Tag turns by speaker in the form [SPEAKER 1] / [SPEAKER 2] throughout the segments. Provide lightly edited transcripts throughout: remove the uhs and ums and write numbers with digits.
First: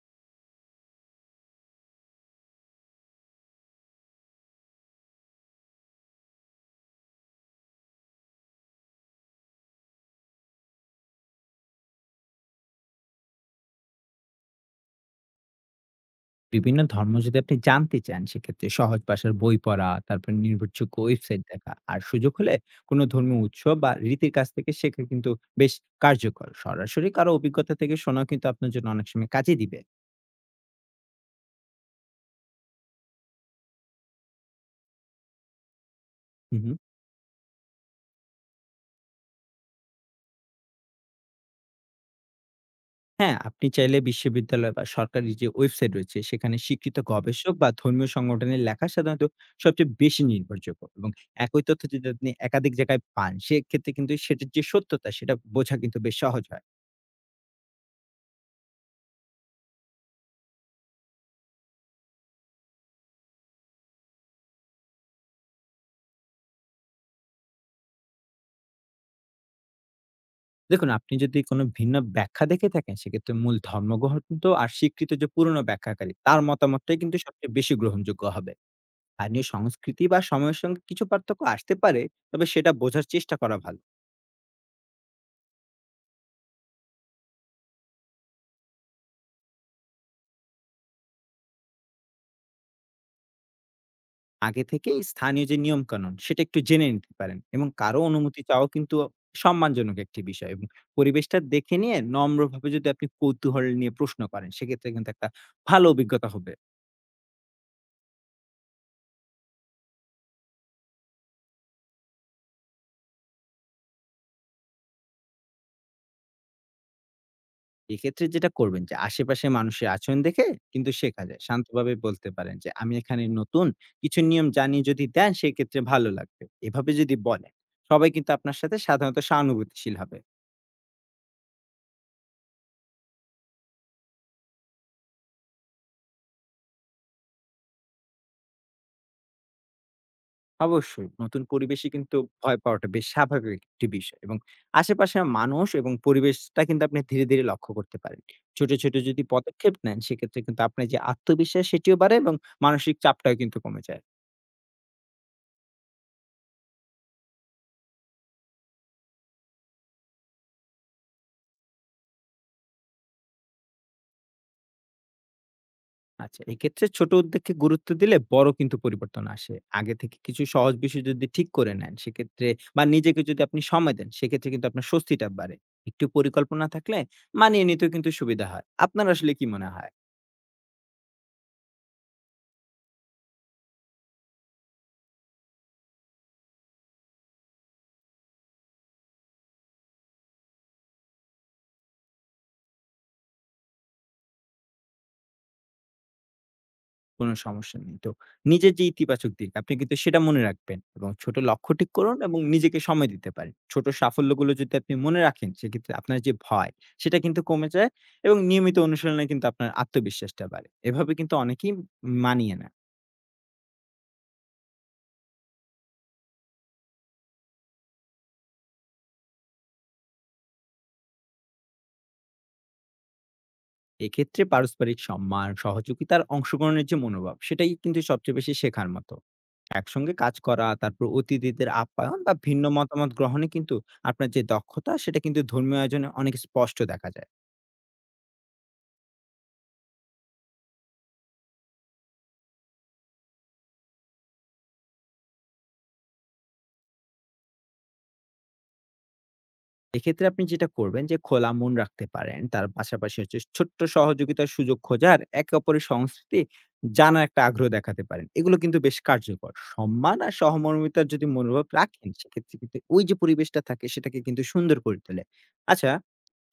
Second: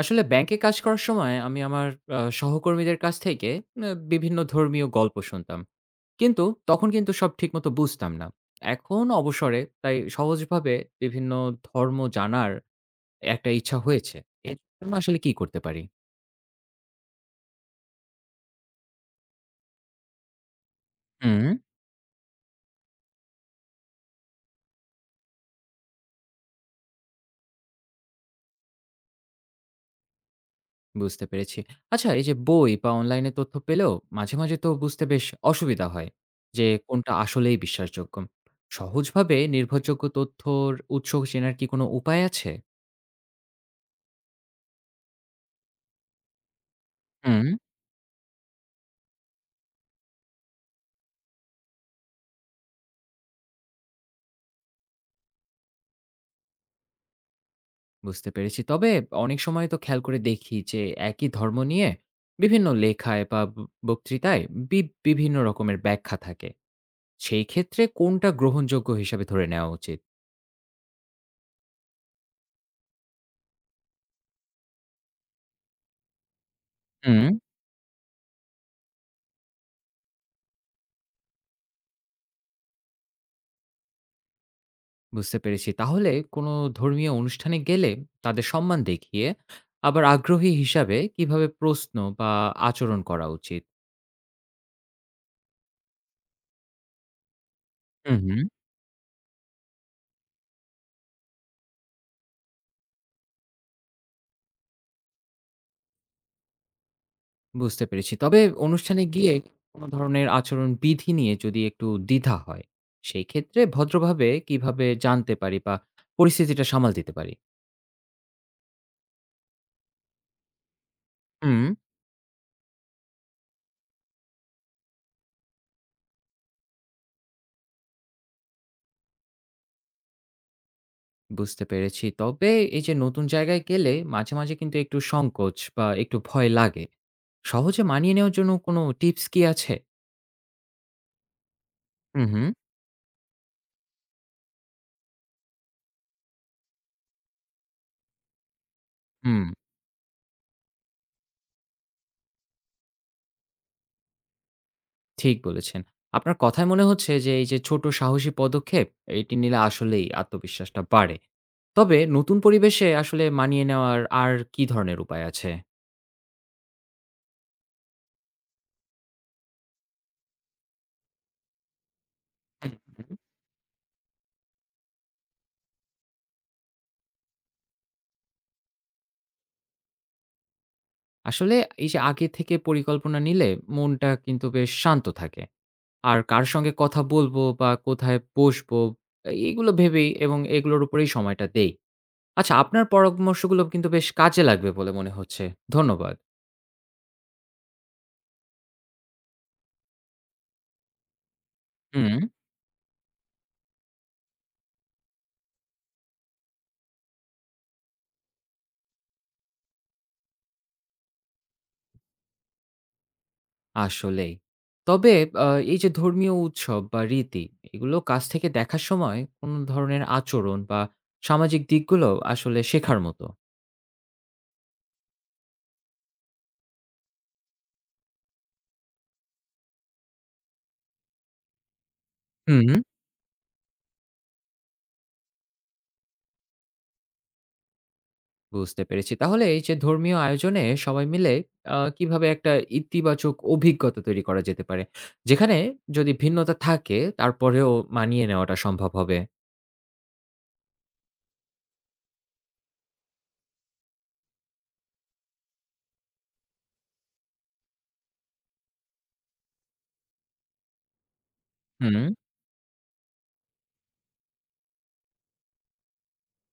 [SPEAKER 1] আসলে ব্যাংকে কাজ করার সময় আমি আমার সহকর্মীদের কাছ থেকে বিভিন্ন ধর্মীয় গল্প শুনতাম। কিন্তু তখন কিন্তু সব ঠিকমতো বুঝতাম না। এখন অবসরে তাই সহজভাবে বিভিন্ন ধর্ম জানার একটা ইচ্ছা হয়েছে। এর জন্য আসলে কি করতে পারি?
[SPEAKER 2] বিভিন্ন ধর্ম যদি আপনি জানতে চান সেক্ষেত্রে সহজ ভাষার বই পড়া, তারপর নির্ভরযোগ্য ওয়েবসাইট
[SPEAKER 1] হুম।
[SPEAKER 2] দেখা আর সুযোগ হলে কোনো ধর্মীয় উৎসব বা রীতির কাছ থেকে শেখা কিন্তু বেশ কার্যকর। সরাসরি কারো অভিজ্ঞতা থেকে শোনাও কিন্তু আপনার জন্য অনেক সময় কাজে দিবে।
[SPEAKER 1] বুঝতে পেরেছি। আচ্ছা এই যে বই বা অনলাইনে তথ্য পেলেও মাঝে, মাঝে তো বুঝতে বেশ অসুবিধা হয়
[SPEAKER 2] হুম,
[SPEAKER 1] যে
[SPEAKER 2] হুম।
[SPEAKER 1] কোনটা আসলেই বিশ্বাসযোগ্য। সহজভাবে নির্ভরযোগ্য তথ্যর উৎস চেনার কি কোনো উপায় আছে?
[SPEAKER 2] হ্যাঁ, আপনি চাইলে বিশ্ববিদ্যালয় বা সরকারি যে ওয়েবসাইট রয়েছে সেখানে স্বীকৃত
[SPEAKER 1] হুম।
[SPEAKER 2] গবেষক বা ধর্মীয় সংগঠনের লেখা সাধারণত সবচেয়ে বেশি নির্ভরযোগ্য এবং একই তথ্য যদি আপনি একাধিক জায়গায় পান সেক্ষেত্রে কিন্তু সেটার যে সত্যতা সেটা বোঝা কিন্তু বেশ সহজ হয়।
[SPEAKER 1] বুঝতে পেরেছি। তবে অনেক সময় তো খেয়াল করে দেখি যে একই ধর্ম নিয়ে বিভিন্ন লেখায় বা বক্তৃতায় বি বিভিন্ন রকমের ব্যাখ্যা থাকে। সেই ক্ষেত্রে কোনটা গ্রহণযোগ্য হিসাবে ধরে নেওয়া উচিত?
[SPEAKER 2] দেখুন, আপনি যদি কোনো ভিন্ন ব্যাখ্যা দেখে থাকেন, সেক্ষেত্রে মূল ধর্মগ্রন্থ আর স্বীকৃত যে পুরনো ব্যাখ্যাকারী, তার মতামতটাই কিন্তু
[SPEAKER 1] হুম।
[SPEAKER 2] সবচেয়ে বেশি গ্রহণযোগ্য হবে। স্থানীয় সংস্কৃতি বা সময়ের সঙ্গে কিছু পার্থক্য আসতে পারে, তবে সেটা বোঝার চেষ্টা করা ভালো।
[SPEAKER 1] বুঝতে পেরেছি। তাহলে কোনো ধর্মীয় অনুষ্ঠানে গেলে তাদের সম্মান দেখিয়ে আবার আগ্রহী হিসাবে কিভাবে প্রশ্ন বা আচরণ করা উচিত?
[SPEAKER 2] আগে থেকেই স্থানীয় যে নিয়মকানুন, সেটা একটু জেনে নিতে পারেন এবং কারো
[SPEAKER 1] হুম, হুম।
[SPEAKER 2] অনুমতি চাওয়াও কিন্তু সম্মানজনক একটি বিষয় এবং পরিবেশটা দেখে নিয়ে নম্রভাবে যদি আপনি কৌতূহল নিয়ে প্রশ্ন করেন, সেক্ষেত্রে কিন্তু একটা ভালো অভিজ্ঞতা হবে।
[SPEAKER 1] বুঝতে পেরেছি। তবে অনুষ্ঠানে গিয়ে কোনো ধরনের আচরণ বিধি নিয়ে যদি একটু দ্বিধা হয়, সেই ক্ষেত্রে ভদ্রভাবে কিভাবে জানতে পারি বা পরিস্থিতিটা সামাল দিতে পারি?
[SPEAKER 2] এক্ষেত্রে যেটা করবেন যে আশেপাশে মানুষের আচরণ দেখে কিন্তু শেখা যায়।
[SPEAKER 1] হুম।
[SPEAKER 2] শান্তভাবে বলতে পারেন যে, "আমি এখানে নতুন, কিছু নিয়ম জানিয়ে যদি দেন সেক্ষেত্রে ভালো লাগবে।" এভাবে যদি বলেন, সবাই কিন্তু আপনার সাথে সাধারণত সহানুভূতিশীল হবে।
[SPEAKER 1] বুঝতে পেরেছি। তবে এই যে নতুন জায়গায় গেলে মাঝে, মাঝে কিন্তু একটু সংকোচ বা একটু ভয় লাগে। সহজে মানিয়ে নেওয়ার জন্য কোনো টিপস কি আছে?
[SPEAKER 2] অবশ্যই নতুন পরিবেশে কিন্তু
[SPEAKER 1] হুম, হুম।
[SPEAKER 2] ভয় পাওয়াটা বেশ স্বাভাবিক একটি বিষয় এবং আশেপাশের মানুষ এবং পরিবেশটা কিন্তু আপনি ধীরে, ধীরে লক্ষ্য করতে পারেন। ছোট, ছোট যদি
[SPEAKER 1] হুম,
[SPEAKER 2] পদক্ষেপ নেন সেক্ষেত্রে কিন্তু আপনার যে আত্মবিশ্বাস সেটিও বাড়ে এবং মানসিক চাপটাও কিন্তু কমে যায়।
[SPEAKER 1] ঠিক বলেছেন। আপনার কথায় মনে হচ্ছে যে এই যে ছোট সাহসী পদক্ষেপ এটি নিলে আসলেই আত্মবিশ্বাসটা বাড়ে। তবে নতুন পরিবেশে আসলে মানিয়ে নেওয়ার আর কি ধরনের উপায় আছে?
[SPEAKER 2] আচ্ছা, এক্ষেত্রে ছোট উদ্যোগকে গুরুত্ব দিলে বড় কিন্তু পরিবর্তন আসে। আগে থেকে কিছু সহজ বিষয় যদি ঠিক করে নেন, সেক্ষেত্রে
[SPEAKER 1] হুম,
[SPEAKER 2] বা
[SPEAKER 1] হুম।
[SPEAKER 2] নিজেকে যদি আপনি সময় দেন, সেক্ষেত্রে কিন্তু আপনার স্বস্তিটা বাড়ে। একটু পরিকল্পনা থাকলে মানিয়ে নিতেও কিন্তু সুবিধা হয়। আপনার আসলে কি মনে হয়?
[SPEAKER 1] আসলে এই যে আগে থেকে পরিকল্পনা নিলে মনটা কিন্তু বেশ শান্ত থাকে। আর কার সঙ্গে কথা বলবো বা কোথায় বসবো এগুলো ভেবেই এবং এগুলোর উপরেই সময়টা দেই। আচ্ছা আপনার পরামর্শগুলো কিন্তু বেশ কাজে লাগবে বলে মনে হচ্ছে। ধন্যবাদ।
[SPEAKER 2] কোনো সমস্যা নেই তো। নিজের যে ইতিবাচক দিক, আপনি কিন্তু সেটা মনে রাখবেন এবং ছোট লক্ষ্য ঠিক
[SPEAKER 1] হুম।
[SPEAKER 2] করুন এবং নিজেকে সময় দিতে পারেন। ছোট সাফল্যগুলো যদি আপনি মনে রাখেন, সেক্ষেত্রে আপনার যে ভয়, সেটা কিন্তু কমে যায় এবং নিয়মিত অনুশীলনে কিন্তু আপনার আত্মবিশ্বাসটা বাড়ে। এভাবে কিন্তু অনেকেই মানিয়ে নেয়।
[SPEAKER 1] আসলেই। তবে আ এই যে ধর্মীয় উৎসব বা রীতি এগুলো কাছ থেকে দেখার সময় কোন ধরনের আচরণ বা সামাজিক দিকগুলো আসলে শেখার মতো।
[SPEAKER 2] এক্ষেত্রে পারস্পরিক সম্মান, সহযোগিতার অংশগ্রহণের যে মনোভাব সেটাই কিন্তু সবচেয়ে বেশি শেখার মতো। একসঙ্গে কাজ করা, তারপর অতিথিদের আপ্যায়ন বা ভিন্ন
[SPEAKER 1] হুম,
[SPEAKER 2] মতামত গ্রহণে কিন্তু আপনার যে দক্ষতা সেটা কিন্তু ধর্মীয় আয়োজনে অনেক স্পষ্ট দেখা যায়।
[SPEAKER 1] বুঝতে পেরেছি। তাহলে এই যে ধর্মীয় আয়োজনে সবাই মিলে কিভাবে একটা ইতিবাচক অভিজ্ঞতা তৈরি করা যেতে পারে? যেখানে যদি ভিন্নতা থাকে তারপরেও মানিয়ে নেওয়াটা সম্ভব হবে?
[SPEAKER 2] এক্ষেত্রে আপনি যেটা করবেন যে খোলা মন রাখতে পারেন, তার পাশাপাশি হচ্ছে ছোট্ট সহযোগিতার সুযোগ খোঁজার, একে অপরের সংস্কৃতি জানার একটা আগ্রহ দেখাতে পারেন। এগুলো কিন্তু বেশ কার্যকর। সম্মান আর সহমর্মিতার যদি মনোভাব
[SPEAKER 1] হুম।
[SPEAKER 2] রাখেন সেক্ষেত্রে কিন্তু ওই যে পরিবেশটা থাকে সেটাকে কিন্তু সুন্দর করে তোলে। আচ্ছা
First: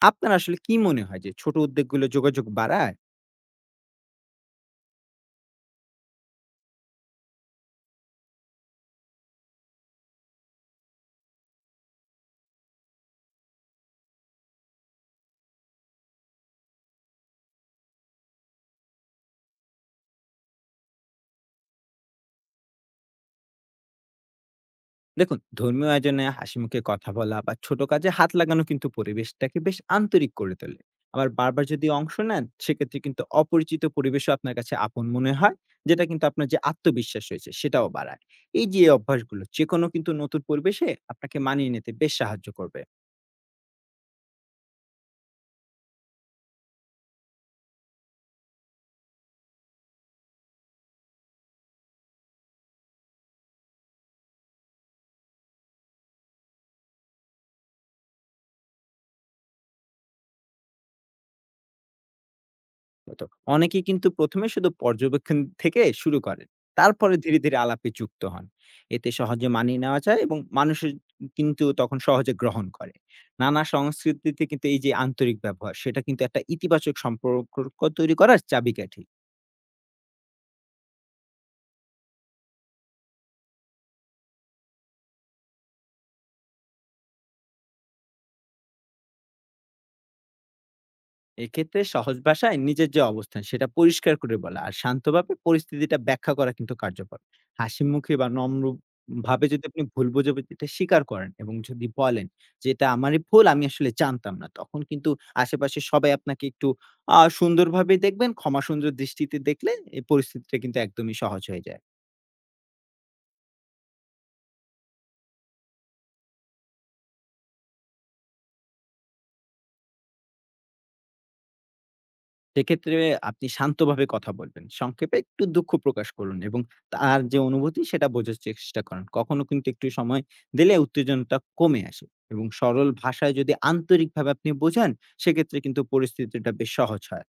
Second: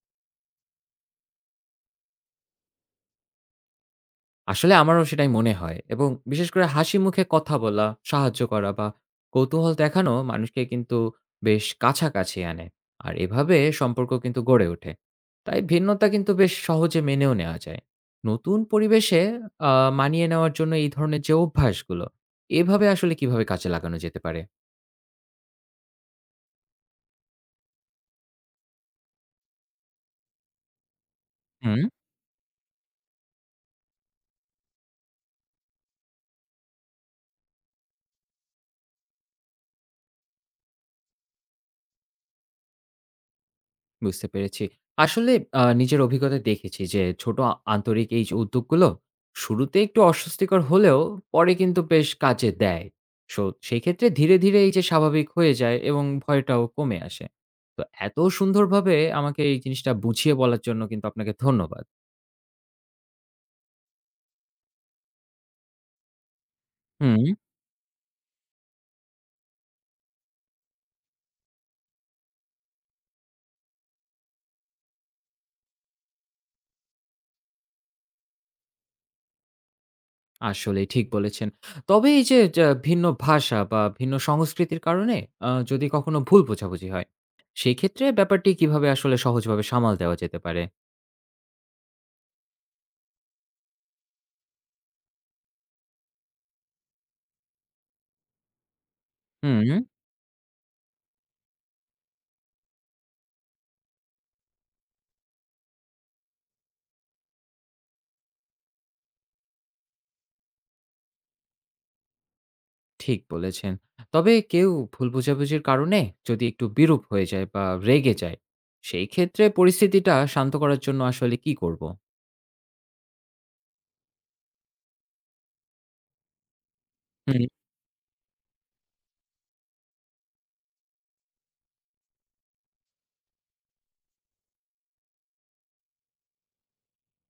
[SPEAKER 2] আপনার আসলে কি মনে হয় যে ছোট উদ্যোগগুলো যোগাযোগ বাড়ায়?
[SPEAKER 1] আসলে আমারও সেটাই মনে হয় এবং বিশেষ করে হাসি মুখে কথা বলা, সাহায্য করা বা কৌতূহল দেখানো মানুষকে কিন্তু বেশ কাছাকাছি আনে। আর এভাবে সম্পর্ক কিন্তু গড়ে ওঠে। তাই ভিন্নতা কিন্তু বেশ সহজে মেনেও নেওয়া যায়। নতুন পরিবেশে আ মানিয়ে নেওয়ার জন্য এই ধরনের যে অভ্যাসগুলো, এভাবে আসলে কিভাবে কাজে লাগানো যেতে পারে?
[SPEAKER 2] দেখুন, ধর্মীয় আয়োজনে হাসিমুখে কথা বলা বা ছোট কাজে হাত লাগানো কিন্তু পরিবেশটাকে বেশ আন্তরিক করে তোলে। আবার বারবার
[SPEAKER 1] হুম।
[SPEAKER 2] যদি অংশ নেন, সেক্ষেত্রে কিন্তু অপরিচিত পরিবেশও আপনার কাছে আপন মনে হয়, যেটা কিন্তু আপনার যে আত্মবিশ্বাস রয়েছে সেটাও বাড়ায়। এই যে অভ্যাসগুলো, যেকোনো কিন্তু নতুন পরিবেশে আপনাকে মানিয়ে নিতে বেশ সাহায্য করবে।
[SPEAKER 1] বুঝতে পেরেছি। আসলে নিজের অভিজ্ঞতায় দেখেছি যে ছোট আন্তরিক এই যে উদ্যোগগুলো শুরুতে একটু অস্বস্তিকর হলেও পরে কিন্তু বেশ কাজে দেয়। সো সেক্ষেত্রে ধীরে, ধীরে এই যে স্বাভাবিক হয়ে যায় এবং ভয়টাও কমে আসে। তো এত সুন্দরভাবে আমাকে এই জিনিসটা বুঝিয়ে বলার জন্য কিন্তু আপনাকে ধন্যবাদ।
[SPEAKER 2] মতো। অনেকেই কিন্তু প্রথম এ শুধু পর্যবেক্ষণ থেকে শুরু করেন। তারপরে
[SPEAKER 1] হুম,
[SPEAKER 2] ধীরে, ধীরে আলাপে যুক্ত হন। এতে সহজে মানিয়ে নেওয়া যায় এবং মানুষের কিন্তু তখন সহজে গ্রহণ করে। নানা সংস্কৃতিতে কিন্তু এই যে আন্তরিক ব্যবহার, সেটা কিন্তু একটা ইতিবাচক সম্পর্ক তৈরি করার চাবিকাঠি।
[SPEAKER 1] আসলেই ঠিক বলেছেন। তবে এই যে যা ভিন্ন ভাষা বা ভিন্ন সংস্কৃতির কারণে যদি কখনো ভুল বোঝাবুঝি হয়, সেক্ষেত্রে ব্যাপারটি কিভাবে আসলে সহজভাবে সামাল দেওয়া যেতে পারে?
[SPEAKER 2] এক্ষেত্রে সহজ ভাষায় নিজের যে অবস্থান সেটা পরিষ্কার করে বলা আর শান্তভাবে পরিস্থিতিটা ব্যাখ্যা করা কিন্তু কার্যকর। হাসি মুখে বা নম্র ভাবে যদি
[SPEAKER 1] হুম।
[SPEAKER 2] আপনি ভুল বোঝাবুঝিটা স্বীকার করেন এবং যদি বলেন যে এটা আমারই ভুল, আমি আসলে জানতাম না, তখন কিন্তু আশেপাশে সবাই আপনাকে একটু সুন্দরভাবে দেখবেন। ক্ষমা সুন্দর দৃষ্টিতে দেখলে এই পরিস্থিতিটা কিন্তু একদমই সহজ হয়ে যায়।
[SPEAKER 1] ঠিক বলেছেন। তবে কেউ ভুল বোঝাবুঝির কারণে যদি একটু বিরূপ হয়ে যায় বা রেগে যায়, সেই ক্ষেত্রে পরিস্থিতিটা শান্ত করার জন্য আসলে কি করব?
[SPEAKER 2] সেক্ষেত্রে আপনি শান্তভাবে কথা বলবেন। সংক্ষেপে একটু দুঃখ প্রকাশ করুন এবং তার যে
[SPEAKER 1] হুম।
[SPEAKER 2] অনুভূতি সেটা বোঝার চেষ্টা করেন। কখনো কিন্তু একটু সময় দিলে উত্তেজনাটা কমে আসে এবং সরল ভাষায় যদি আন্তরিকভাবে আপনি বোঝান, সেক্ষেত্রে কিন্তু পরিস্থিতিটা বেশ সহজ হয়।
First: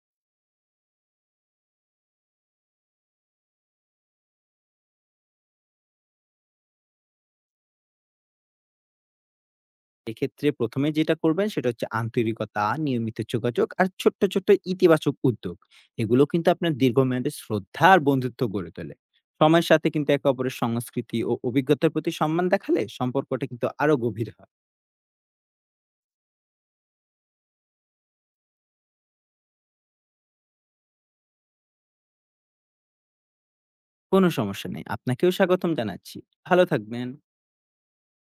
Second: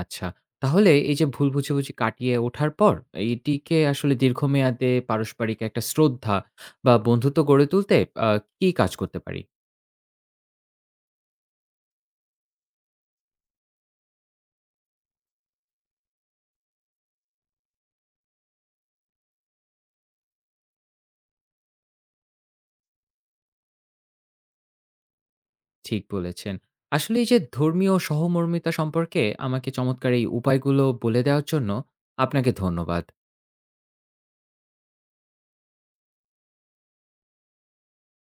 [SPEAKER 1] আচ্ছা। তাহলে এই যে ভুল বুঝাবুঝি কাটিয়ে ওঠার পর এইটিকে আসলে দীর্ঘমেয়াদে পারস্পরিক একটা শ্রদ্ধা বা বন্ধুত্ব গড়ে তুলতে আ কি কাজ করতে পারি?
[SPEAKER 2] এক্ষেত্রে প্রথম এ যেটা করবেন সেটা হচ্ছে আন্তরিকতা, নিয়মিত যোগাযোগ আর ছোট্ট, ছোট্ট ইতিবাচক উদ্যোগ। এগুলো কিন্তু আপনার দীর্ঘমেয়াদী শ্রদ্ধা আর বন্ধুত্ব গড়ে তোলে। সময়ের সাথে কিন্তু একে অপরের সংস্কৃতি ও অভিজ্ঞতার প্রতি সম্মান দেখালে সম্পর্কটা কিন্তু আরো গভীর হয়।
[SPEAKER 1] ঠিক বলেছেন। আসলে এই যে ধর্মীয় সহমর্মিতা সম্পর্কে আমাকে চমৎকার এই উপায়গুলো বলে দেওয়ার জন্য আপনাকে ধন্যবাদ।
[SPEAKER 2] কোনো সমস্যা নেই। আপনাকেও স্বাগতম জানাচ্ছি। ভালো থাকবেন।